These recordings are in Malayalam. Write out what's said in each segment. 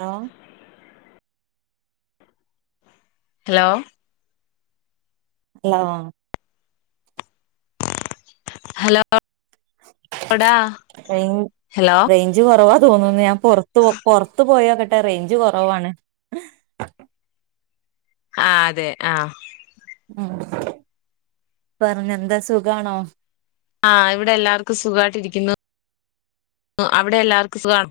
ലോ ഹെലോ ലോ ഹലോ റെയ്ൻ ഹലോ റെയ്ഞ്ച് കൊറവാ തോന്ന്ന്ന് ഞാം പൊറത്ത് പൊറത്ത് പോയോക്കെട്ടെ റെയ്ഞ്ച് കാെറവാണ് ആഹ് അതെ ആഹ് ഉം പർഞ്ഞാെ എന്താ സുഖാണോ? ആഹ് ഇവിടെ എല്ലാർക്കും സുഖവായ്ട്ട്‌രിയ്ക്കുന്നു അവിടെ എല്ലാർക്കും സുഖാണോ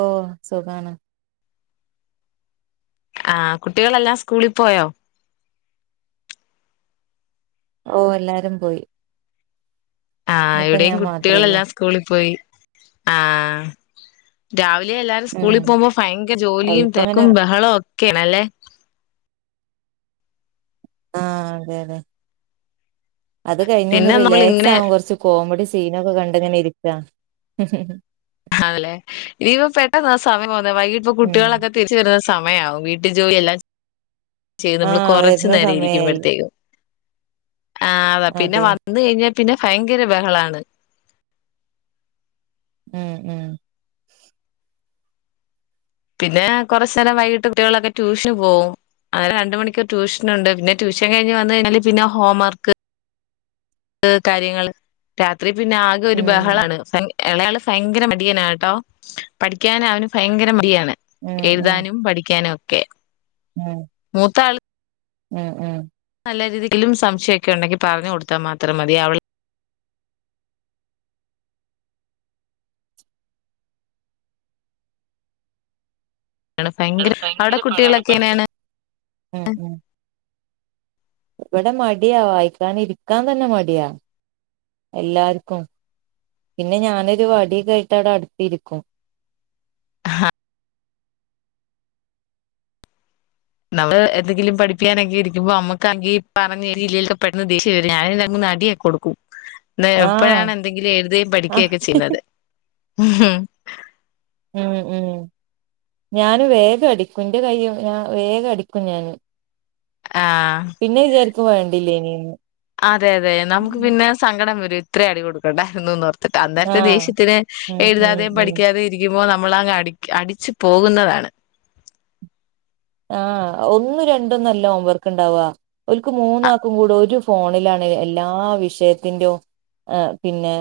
ഓഹ് സുഖാണ് ആഹ് കുട്ടികളെല്ലാം സ്കൂളിപ്പോയോ? ഓഹ് എല്ലാരും പോയി ആഹ് ഇനിയിപ്പ ഇവിടെയും ഞാൻ മാത്രേ ഉള്ളൂ കുട്ടികളെല്ലാം സ്കൂളി പോയി ആഹ് രാവിലെ എല്ലാരും ഉം സ്കൂളി പോവുമ്പം ഭയങ്കര ജോലിയും അതിപ്പോ അങ്ങനെ തെരെക്കും ബെഹെളവും ഒക്കെയാണ് അല്ലേ ആഹ് അതെ അതെ അത് കഴിഞ്ഞാെന്ന് പിന്നെ നമ്മൾ ഇങ്ങനെ റിലാക്സാകും കൊർച്ച് കോമെഡി സീനൊക്കെ കണ്ട്ങ്ങെനെ ഇരിക്കാ ആണ്ലേ ഇനിയിപ്പോ പെട്ടെന്നാ സമയം പോവ്ന്നെ വൈകിട്ട് ഇപ്പൊ ഉം കുട്ടികളൊക്കെ തിരിച്ച് വെര്ന്ന സമയാവും വീട്ടി ജോലി എല്ലാം ചെയ്ത് ആ നമ്മള് കൊറെച്ച് വരുന്ന നേരം സമയായി ഇരിക്കുമ്പഴ്ത്തേക്ക് ആഹ് അതാ പിന്നെ അതെ വന്ന് കെയ്ഞ്ഞാ പിന്നെ ഭയെങ്കെരെ ബെഹളാണ് ഉം ഉം പിന്നെ കാെറച്ച് നേരം വൈകിട്ട് കുട്ടികളൊക്കെ ട്യൂഷന് പോവും അങ്ങനെ രണ്ട് മണിക്കൂർ ട്യൂഷ്നുണ്ട് പിന്നെ ട്യൂഷൻ കഴിഞ്ഞ് വന്ന് കയ്ഞ്ഞാല് പിന്നെ ഹോം വർക്ക് ക്ക് കാര്യങ്ങൾ രാത്രി പിന്നെ ആകാെര് ഉം ബഹളാണ് [unintelligible] എളെയാള് ഫയെങ്കര മടിയനാണ്‌ട്ടോ പഠിക്കാൻ അവന് ഫയങ്കര മടിയാണ് ഉം ഉം എഴ്താനും പഠിക്കാനും ഒക്കെ ഉം മൂത്താൾ ഉം ഉം നല്ല രീതിയിലും സംശയാെക്കെ ഉണ്ടെങ്കി പറഞ്ഞ് കൊട്ത്താ മാത്രം മതിയേ അവള് ള് ഭയങ്കര അവിടെ ഭയെങ്കെര പാടാണ് കുട്ടികളൊക്കെ പഠിക്കാ എങ്ങനെയാണ് ഉം ഉം ഇവെടെ മടിയാ വായിക്കാൻ ഇരിക്കാൻ തന്നെ മടിയാ എല്ലാര്ക്കും പിന്നെ ഞാനൊരു വട്യൊക്കായിട്ടവ്ടെ അട്ത്ത്ര്ക്കും നമ്മള് എന്തെങ്കിലും പഠപ്പിക്കാനൊക്കെ ഇരിയ്ക്കുമ്പോ അമ്മക്കാണെങ്കി പറഞ്ഞ് [unintelligible] പെട്ടെന്ന് ദേശ്യം ശ്യം വെരും ഞാന് രണ്ട് മൂന്ന് അടിയാെക്കെ കൊട്ക്കും ന്ന് ആഹ് എപ്പഴാണ് എന്തെങ്കിലും എഴ്ത്കേയും ആഹ് പഠിക്ക്യെക്കെ ചെയ്ന്നെത് ഉം ഹും ഉം ഉം ഞാന് വേഗം അടിക്കും എന്റെ കൈയ്യും ഞൻ വേഗം അടിക്കും ഞാന് ആഹ് പിന്നെ വിചാരിക്കും വേണ്ടല്ലേ ഇനന്ന് അതെ അതെ നമുക്ക് പിന്നെ സങ്കടം വരും ഇത്ര അടി കൊടുക്കണ്ടായിരുന്നുന്ന് അന്നരത്തെ ആഹ് ദേഷ്യത്തിന് ഉം ഉം എഴുതാതെയും ഉം പഠിക്കാതെ രിക്കുമ്പോൾ നമ്മള അങ്ങ് അടി അടിച്ച് പോകുന്നതാണ് ആഹ് ഒന്നും രണ്ടന്നല്ല ഹോവർക്കുണ്ടാവാ ഒക്ക് മൂന്ന അ- ആക്കും കൂട ഒരു ഫോണിലാണ് എല്ലാ വിഷയത്തിൻ്റൊ പിന്നെ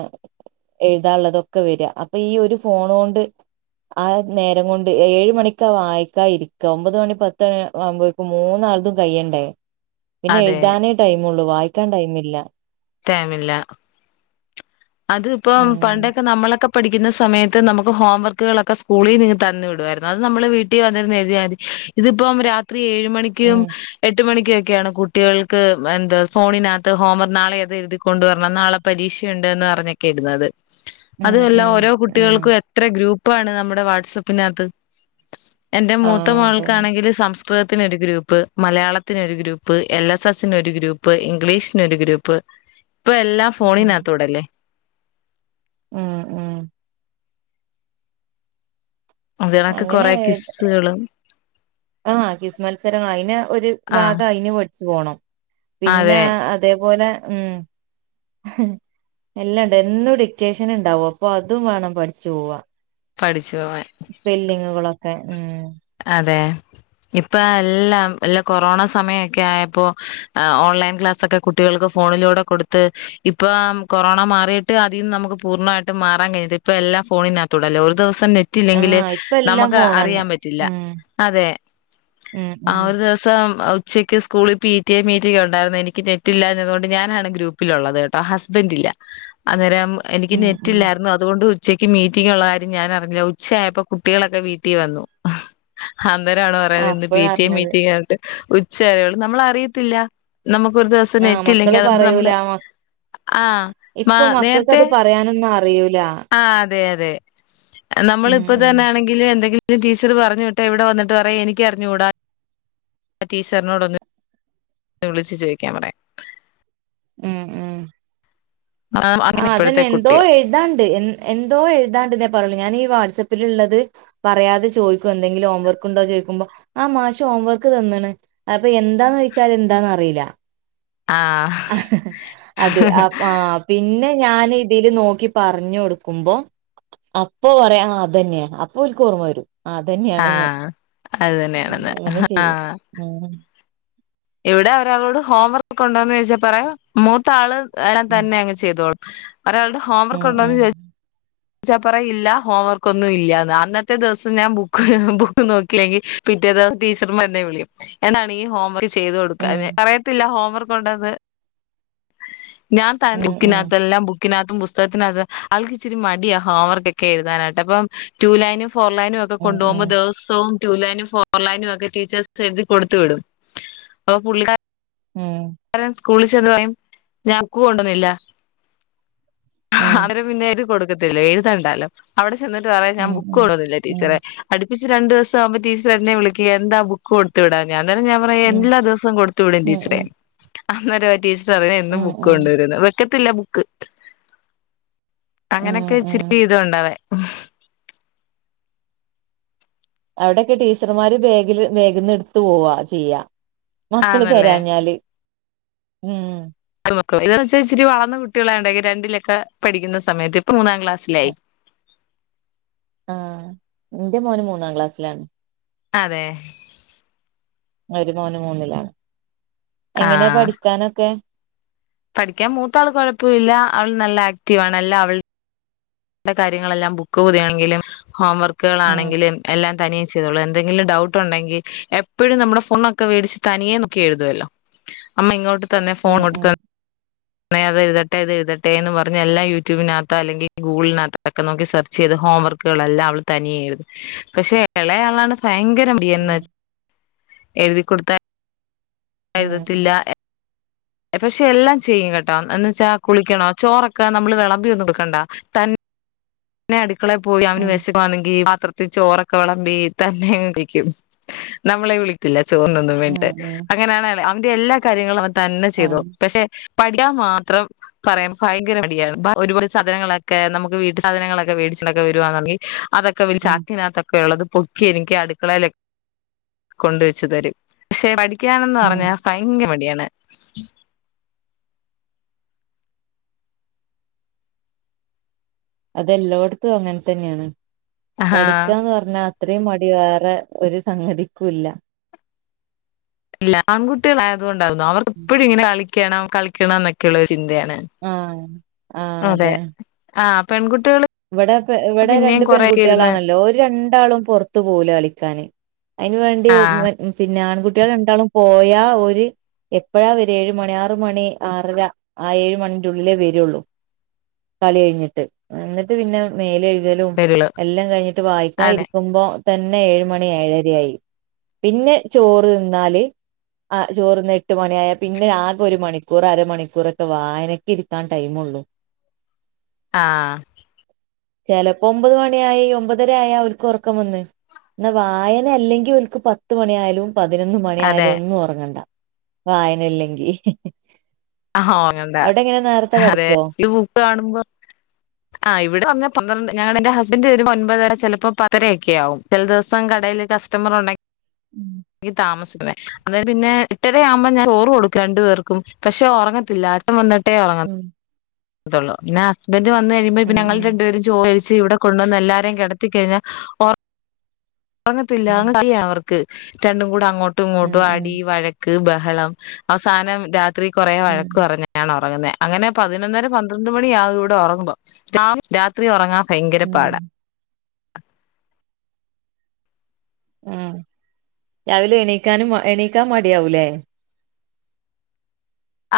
എഴുതാനുള്ളതൊക്കെ വരിക അപ്പൊ ഈ ഒരു ഫോൺ കൊണ്ട് ആഹ് നേരം കൊണ്ട് ഏഴ് മണിക്കാ വായിക്കാ ഇരിക്ക ഒമ്പത് മണി പത്തണ ആവുമ്പോക്കും മൂന്നാത്തും കയ്യണ്ടേ പിന്നെ അതെ എഴുതാന ടൈം ഉള്ളൂ വായിക്കാൻ ടൈമില്ല ടൈമില്ല അത്പ്പം ഉം പണ്ടൊക്കെ നമ്മളൊക്കെ പഠിക്കുന്ന സമയത്ത് നമുക്ക് ഹോം വർക്കുകളൊക്കെ സ്കൂളിൽ നിന്ന് തന്നു വിടുമായിരുന്നു അത് നമ്മൾ വീട്ടിൽ വന്നിരുന്നു എഴുതിയാൽ മതി ഇതിപ്പം രാത്രി ഏഴ് മണിക്കും ഉം എട്ട് മണിക്കൊക്കെയാണ് കുട്ടികൾക്ക് എന്താ ഫോണിനകത്ത് ഹോംവർ നാളെഏതത് എഴുതിക്കൊണ്ടുവരണം നാളെ പരീക്ഷയുണ്ട്ന്ന് അറിഞ്ഞൊക്കെ ഇടുന്നത് ഉം അതല്ലാം ഉം ഓരോ ഉം കുട്ടികൾക്കും ഇത്ര ഗ്രൂപ്പാണ് നമ്മുടെ വാട്സപ്പിനകത്ത് എന്റെ മൂത്ത ആഹ് അതന്നെ മൾക്കാണെങ്കിൽ സംസ് കൃതത്തിനൊരു ഗ്രൂപ്പ് മലയാളത്തിനൊരു ഗ്രൂപ്പ് എൽ എസ് എസ്സിന് ഒരു ഗ്രൂപ്പ് ഇംഗ്ലീഷിനൊരു ഗ്രൂപ്പ് [inaudible] ഇപ്പൊ എല്ലാം ഉം ഫോണിനകത്തോടെല്ലേ ഉം ഉം അതിനക്ക് അങ്ങനെ കൊറെ കിസ്സുകളും ആഹ് കിസ് മത്സരം അതിന് ഒരു ആഹ് ഭാഗം അയി പടിച്ചു പോണം പിന്നെ അതെ അതേപോലെ ഉം എല്ലാണ്ട് എന്നും ഡിക്റ്റേഷൻ ഉണ്ടാവും അപ്പൊ അതും വേണം പഠിച്ചു പോവാ പഠിച്ചു പോവാൻ സ്പെല്ലിങ്ങുകളൊക്കെ ഉം അതെ ഇപ്പൊ എല്ലാം എല്ല കൊറോണ സമയമൊക്കെ ആയപ്പോ ഓൺലൈൻ ക്ലാസ്സൊക്കെ കുട്ടികൾക്ക് ഫോണിലൂടെ കൊടുത്ത് ഇപ്പം കൊറോണ മാറിയിട്ട് അതിൽന്ന് നമുക്ക് പൂർണ്ണമായിട്ട് മാറാൻ കഴഞ്ഞത് ഇപ്പൊ എല്ലാം ഫോണിനകത്തൂടല്ലോ ഒരു ദിവസം നെ പില്ലെങ്കിൽ ആഹ് ഇപ്പ എല്ലാം നമുക്ക് ഫോണന്നെ അറിയാൻ പറ്റില്ല ഉം അതെ ഉം ഉം ദിവസം ഉച്ചക്ക് സ്കൂളി വി ടി ഐ മീറ്റിങ് ഉണ്ടായിരുന്നു എനിക്ക് നെറ്റില്ല എന്നതു കൊണ്ട് ഞാനാണ് ഗ്രൂപ്പ് പ്പിലുള്ളത് കേട്ടോ ഹസ്ബൻഡ് ഇല്ല അന്നേരം എനിക്ക് ഉം ഉം നെറ്റില്ലായിരുന്നു അതുകൊണ്ട് ഉച്ചയ്ക്ക് മീറ്റിംഗ് ഉള്ള കാര്യം ഞാനറിഞില്ല ഉച്ചയായപ്പോൾ കുട്ടികളൊക്കെ വീട്ടിൽ വന്നു അന്നേരണോ ആ പറയാത് ഇന്ന് പി ടി എ അപ്പഴറിഞ്ഞത് മീറ്റിംഗ് ആയിട്ട് ഉച്ചാരള്ള നമ്മള അറിയത്തില്ല നമുക്ക് ഒരു ദിവസം ആ നെറ്റിയില്ലെങ്കി മക്കള് അതുകൊണ്ട് പറയൂല നമ്മള് മ- ആഹ് മ ഇപ്പൊ നേരത്തെ മക്കക്കത് പറയാനൊന്നും അറിയൂല ആഹ് അതെ അതെ ഉം നമ്മളിപ്പൊ ഉം തന്നെ ആണെങ്കിലും എന്തെങ്കിലും ടീച്ചറ് പറഞ്ഞു വിട്ടോ ട്ട ഇവിടെ വന്നിട്ട് പറയും എനിക്കറിഞ്ഞൂടാ ടീച്ചറിനോട് ഒന്ന ന്ന് വിളിച്ച് ചോദിക്കാൻ പറേ ഉം ഉം അങ്ങനെ ആഹ് അതെന്നെ ഇപ്പോഴത്തെ എന്തോ കുട്ടികൾ എഴുതാണ്ട് എ എന്തോ എഴുതാണ്ട് എന്നേ പറഞ്ഞോളൂ ഞാൻ ഈ വാട്സ് ആപ്പിൽ ഉള്ളത് പറയാതെ ചോദിക്കോ എന്തെങ്കിലും ഹോംവർക്ക് ഉണ്ടോ ചോദിക്കുമ്പോ ആഹ് മാഷ് ഹോംവർക്ക് തന്നണ് അപ്പൊ എന്താന്ന് ചോച്ചാൽ എന്താന്ന് അറിയില്ല ആഹ് അതെ ആഹ് പിന്നെ ഞാൻ ഇതിൽ നോക്കി പറഞ്ഞ് കൊടുക്കുമ്പോ അപ്പൊ പറയാ അതെന്നെയാ അപ്പൊ ഒലരിക്ക ഓർമ്മ വരും ആഹ് അതന്നെയാണ്ന്ന് ആഹ് അത് തന്നെയാണെന്ന് അങ്ങനെ ചെയ്യും ആഹ് ഉം ഇവിടെ ഒരാളോട് ഹോം വർക്ക് ക്കെ ഉണ്ടോന്ന് ചോയ്ച്ചാ പറയും മൂത്താള് [unintelligible] ഉം തന്നെ ങ്ങ് ചെയ്തോളും. ഒരാൾടെ ഉം ഹോംവർക്ക്ണ്ടോന്ന് ഉം ചോയി ച്ച ച്ചാപ്പറ ഇല്ല ഹോം വർക്ക് ഒന്നും ഇല്ല്യാന്ന്. അന്നത്തെ ദിവ്സം ഞാൻ ബുക്ക് ബുക്ക് നോക്കില്ലെങ്കി പിറ്റേത് ടീച്ചർമാര്ന്നെ വിളിയും എന്നാണ് ഈ ഹോംവർക്ക് ചെയ്ത് ഉം കൊടുക്കാഞ്ഞെ, പറയത്തില്ല ഹോംവർക്കൊണ്ടെന്ന്. ഞാൻ ത ഉം ഉം ബുക്കിനാത്തെല്ലാം ബു ക്കിനാത്തും പുസ്തകത്തിനാത്തും ആൾക്ക് ഇച്ചിരി മടിയാ ഹോംവർക്കൊക്കെ എഴുതാനായിട്ട് അപ്പം ടു ലൈും ഫോർ ലൈനും ഒ ക്കെ ഉം ഉം കൊണ്ടോവുമ്പോ ദെവസവും ടു ലൈനും ഫോർ ലൈനും ഒക്കെ ടീച്ചേഴ്സെഴുതി കൊട്ത്ത് വിടും. അ പുള്ളിക്കാ ഉം. ക്കാരൻ സ്കൂളി ചെന്ന് പറയും ഞാൻ ക്കു കൊണ്ടന്നില്ല അ [unintelligible] ഉം നെ പിന്നെ എഴ്തി കൊട്ക്കത്തില്ല എഴുതണ്ടാലോ. അവിടെ ചെന്നിട്ട് പറയും ഞാൻ ഉം ഉം ബുക്ക് ഉം കൊണ്ടന്നില്ല ടീച്ചറെ ഉം അടുപ്പിച്ച് രണ്ട് ദിവസാവുമ്പോ ടീച്ചർ എന്നെ വിളിയ്ക്കു എന്താ ബു കൊട്ത്ത് വിടാൻ ഞാൻ തന്നെ ഞാൻ പറയും ഉം എല്ലാ ദിവസം കൊടുത്തു വിടും ഉം ടീച്ചറേ അന്നേരവ ടീച്ചർ അറയ എന്നും ഉം ഉം ബുക്ക് ഉം കൊണ്ടുവരുന്ന്, വെക്കത്തില്ല ബുക്ക്. അങ്ങനൊക്കെ ഇച്ചിരി ഉം ഇീതുണ്ടവന് അവ്ടൊക്കെ ടീച്ചർമാര് ബേഗ് ല് ബേഗ് ന്ന്ട്ത്ത് പോവാ ചെയ്യ. മക്കള് ആന്നല്ലേ തെരാഞ്ഞാല്. ഉം [unintelligible] എന്നു വച്ച് ച്ചിരി വളർന്ന കുട്ട്യളായോണ്ട് രണ്ടിലൊക്കെ പഠിയ്ക്കുന്ന സമയത്ത് ഇപ്പ മൂന്നാം ക്ലാസ്സിലായി. ആഹ് ന്റെ മോനും മൂന്നാം ക്ലാസ്സിലാണ്. അതെ. ഒരു മോന് മൂന്നിലാണ്. എങ്ങനെയ പഠിക്കാനൊക്കെ പഠിയ്ക്കാൻ മൂത്താള് കൊഴപ്പൊവില്ല അവൾ നല്ല ആക്റ്റീവാണ് എല്ലൊഅവൾ ടെ കാര്യങ്ങളെല്ലാം ബുക്ക് പൊതിയാണെങ്കിലും ഹോം ഉം വർക്ക്കളാണെങ്കിലും എല്ലാം തനിയേ ചെയ്തോളു, എന്തെങ്കിലും ഡൗട്ട് ഉണ്ടെങ്കി എപ്പഴും നമ്മുടെ ഫുണൊക്കെ വേടിച്ച് തനിയെ നൊക്കി എഴുതുവല്ലോ അമ്മ ഇങ്ങോട്ട് തന്നെ ഫോൺ ഉം ങ്ങോട്ട് ഉം ത ന്നെ അതെഴുതട്ടെ തെഴുതട്ടെ എന്നും പറഞ്ഞ് എല്ലാ യൂട്യൂബിനാത്തൊ അല്ലെങ്കി ഗൂഗിൾനാത്തൊക്കെ നോക്കി സെർ ചെയ്ത് ഹോം വർക്ക്കളെല്ലാം അവള് തനിയെഴുതും. പഷെ എളയാളാണ് ഫയങ്കരം ഉം [unintelligible] എഴുതിക്കൊട്ത്താ ഉം എഴ്തത്തില്ലാ എ പഷെ എല്ലാം ചെയ്യും കേട്ടോ, എന്ന് വെച്ചാ കുളിക്കണോ ചോറൊക്കെ നമ്മള് വെളമ്പി ഒന്നും ടുക്കണ്ട ത ന്നെ അട്ക്കളെ പോയി അവന് ഉം വെശ വാണെങ്കീ പാത്രത്തിൽ ചോറൊക്കെ വെളമ്പി തന്നെ കിയ്ക്കും. നമ്മളെ വിളിയ്ക്കില്ല ചോർനൊ ഉം [unintelligible] ഉം അങ്ങനെയാണയാള് അവന്റെ എല്ലാ കാര്യങ്ങളും അവൻ തന്നെ ആഹ് ചെയ്തോളും പഷെ പഠിക്കാൻ മാത്രം പറയാം ഫയങ്കര മടിയാണ്. ഒരുപാട് സാധനങ്ങളൊക്കെ നമുക്ക് വീട്ടി സാധങ്ങളൊക്കെ വേടിച്ചിണ്ടൊക്കെ വെരുവാണെങ്കി അതൊക്കെവര് ഉം ചാക്കിലാ ഒക്കെള്ളത് പൊക്കി എനിയ്ക്ക് അട്ക്കളേല് കൊണ്ടുവെച്ച് തരും. ഷെ പഠിയ്ക്കാനെന്ന് ഉം പറഞ്ഞാ ഫയങ്ക മടിയാണ്. അതെല്ലോട്ത്തും അങ്ങെൻ തന്ന്യാണ്. ആഹാ പഠിക്കാന്ന് പർഞ്ഞാ അത്രയും മടി വേറെ ഒരു സംഗതിക്കൂല്ല. ഇല്ല ആൺകുട്ടികളായത് കൊണ്ടാരുന്നു അവർക്കെപ്പഴും ഇങ്ങനെ കളിയ്ക്കണം കളിയ്ക്കണം ന്നൊക്കെയുള്ളൊരു ചിന്തയാണ്. ആഹ്, ആഹ് അതെ. ആഹ്, പെൺകുട്ടികള് ഇവടെ പ്പെ ഇവടെ പിന്നെയും രണ്ട് കൊറെയൊക്കെ ഇരുന്ന് പെൺകുട്ടികളാണല്ലോ ഓര് രണ്ടാളും പൊറത്തു പോവൂല കളിക്കാന്. അയിനുംവേണ്ടി ഒ ആഹ് മ പിന്നെ ആൺകുട്ട്യൾ രണ്ടാളും പോയാ ഓര് എപ്പഴാ വെരെ ഏഴ് മണി ആറ് മണി ആറര ആ ഏഴു മണിൻ്റുള്ളിലേ വെരൊള്ളൂ. കളി കഴിഞ്ഞിട്ട്, എന്നിട്ട് പിന്നെ മേലെഴു കലും വരുള്ളൂ എല്ലാം കഴിഞ്ഞിട്ട് വായിക്കാ അതെ ഇരിക്കുമ്പോ തന്നെ ഏഴ് മണി ഏഴരയായി. പിന്നെ ചോറ് ത് ന്നാല് ആഹ് ചോറ്ന്ന് എട്ട് മണ്യായ പിന്നെ ആകെ ഒര് മണിക്കൂറ് അരമണിക്കൂറൊക്കെ വായനക്കിരിക്കാൻ ടൈമുള്ളൂ ആഹ്. ചെലപ്പോ ഒമ്പത് മണിയായി ഒമ്പതര ആയാ ഓര്ക്ക് ഒറക്കം വന്ന്. എന്ന വായന അല്ലെങ്കിൽ ഒക്ക് പത്ത് മണിയ ആയാലും പതിനൊന്ന് മണിയ അതെ ആയാലും ഒന്നും ഉറങ്ങണ്ട വായനല്ലെങ്കി ആഹോ അങ്ങനന്താ അതെ ഈ ബുക്ക് കാണുമ്പോ ആ് ഇവിടെ വന്ന് പന്ത്രണ്ട് ഞങ്ങള എന്റെ ഹസ്ബൻഡറ് വര ഒൻപതര ചിലപ്പോ പതരയൊക്കെ ആകും ചില ദിവസം കടൽ കസ്റ്റമർ ഉം ഉണ്ടിങ്കി താമസിക്കുന്നേ അന്നേരം പിന്നെ എട്ടര ആവുമ്പോ ാൻ ചോറ് കൊടുക്കും രണ്ടു പേർക്കും പക്ഷെ ഉറങ്ങത്തില്ല അറ്റം വന്നിട്ടേറ ഉം പിന്നെ ഹസ്ബന്റ് വന്ന് കഴുമ്പോ ഇ ഉം ഞങ്ങള് രണ്ടപേര ചോഴച്ച് ഇവിടെ കൊണ്ടുവന്ന് എല്ലാരേും കിടത്തി കഴിഞ്ഞാൽ ഉറങ്ങത്തില്ല ഉം അങ്ങടിയ അവർക്ക് രണ്ടും കൂടെ അങ്ങോട്ടും ഉം ഇങ്ങോട്ടും അടി ഉം വഴ ക്ക് ബഹളം അവസാനം രാത്രി കൊറെ ഉം വഴക്ക് പറഞ്ഞ ഞൻ ഉറങ്ങുന്നേ അങ്ങനെ പതിനൊന്നര പന്ത്രണ്ട് മണിയ ആക ഇവിടെ ഉറങ്ങുമ്പോ രാത്രി ഉറങ്ങാാം ഭയങ്കര ഉം പാട ഉം രാവിലും എണീക്കാനും എണീക്കാൻ മടിയാവൂലേ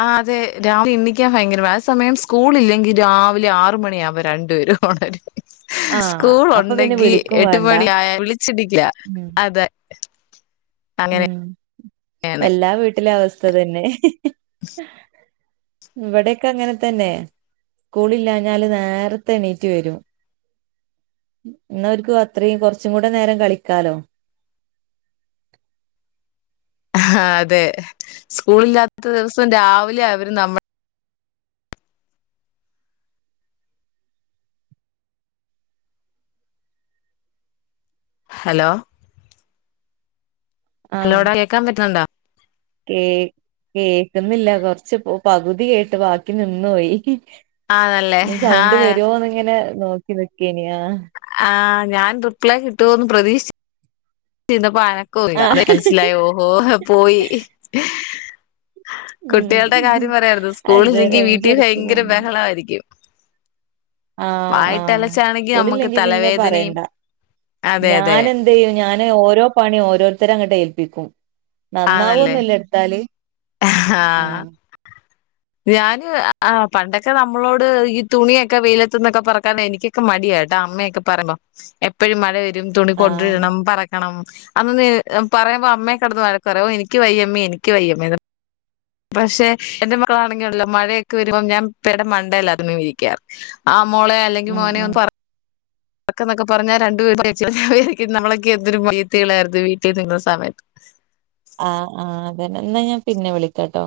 ആ അതെ രാവിലെ എണ്ണിക്കാൻ ഭയങ്കര ആ സമയം സ്കൂള ഇല്ലെങ്കിൽ രാവിലെ ആറ മണിയ ആവുമ്പോ രണ്ട വരും ആഹ് സ്കൂൾ അപ്പൊ പിന്നെ ഉണ്ടെങ്കി വിളിക്കും എട്ട വേണ്ട മണിായ വിളിച്ചിടിക്കില്ല ഉം അതെ ഉം അങ്ങനെയാണ് എല്ലാ വീട്ടിലും അവസ്ഥ തന്നെ ഇവിടെൊക്കെ അങ്ങനെ തന്നെ സ്കൂളില്ലഞ്ഞാല് നേരത്തെ എണീറ്റ് വരും എന്ന അവർരിക്കും അത്രയും കൊറച്ചും കൂടെ നേരം കളിക്കാലോ ആഹ് അതെ സ്കൂള ഇില്ലാത്ത ദിവസം രാവിലെ അവര്ും നമ്മുടെ ഹലോ ആഹ് ഹലോടാ കേൾക്കാൻറ്റണ്ടോ കേ കേൾക്കുന്നില്ല കൊറച്ച് പകുതി കേട്ട് ബാക്കി നിന്ന പോയി ആണല്ലേ ഞാൻ സൗണ്ട് ആഹ് വരുവോന്ന് ഇങ്ങനെ നോക്കി നക്കേനിയാ ആ ഞാൻ റിപ്ലൈ കിട്ടുമോന്ന് പ്രതീക്ഷിച്ച ചെയപ്പോ അന ക്കം ഇല്ല ആ അത മനസ്സിലായി ഓഹോ പോയി ഉം കുട്ടികളുടെ കാര്യം പറയാരുത് അത് സ്കൂളില്ലെങ്കിൽ റേഞ്ച് വീട്ടിൽ എടക്ക് ഭയങ്കര പോവുന്നുണ്ട് ബഹളമായിരിക്കും ആഹ് ആ വായിട്ടലച്ചാണെങ്കി നമുക്ക് കൊളില്ലെങ്കി പിന്നെ തലവേദനയും പറയണ്ട അതെ അതെ ഞാന എ അ ചെയ്യ ഞാന് ഓരോ പണിയും ഓരോരുത്തര അങ്ങോട്ട് ഏല്പ്പിക്കും നന്നാവും ആന്നല്ലേ ഒന്നുംല്ല എടുത്താല് ആഹ് ഉം ഞാാന് ആ പണ്ടൊക്കെ നമ്മളോട് ഈ തുണിയൊക്കെ വെയിലത്തന്നൊക്കെ പറക്കാന എനിക്ക് മടിയായിട്ടാ അമ്മയൊക്കെ പറയുമ്പോ എപ്പോഴും മഴ വരും തുണി ആ കൊണ്ടിടണം പറ ക്കണം അന്ന് പറയുമ്പോ അമ്മ കടന്ന് വഴക്കറോ എനിക്ക് വയ്യമ്മ എനിക്ക് വയ്യമ്മ പക്ഷെ എന്റെ മക്കളാണെങ്കില ഉല്ലോ മഴയൊക്കെ വരുമ്പോം ഞാൻ പേടെ മണ്ടല്ല അത വിരി കാർ മോളെോ അല്ലെങ്കിൽ ഉം മോനെോ ഉം ഒന്ന് പറ പൊക്കൊക്കെ പറഞ്ഞാ രണ്ടുപേർും നമ്മളൊക്കെ എന്തൊരു മയ്യത്തീളായിരുന്നു വീട്ടിൽ നിങ്ങുന്ന സമയത്ത് ആഹ് ആഹ് അതന്നൊ ഞാൻ പിന്നെ വിളിക്കട്ടോ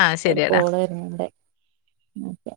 ആ ഒരു ശരിയെടാ കോൾ വരു ഉ അല്ലെ തെ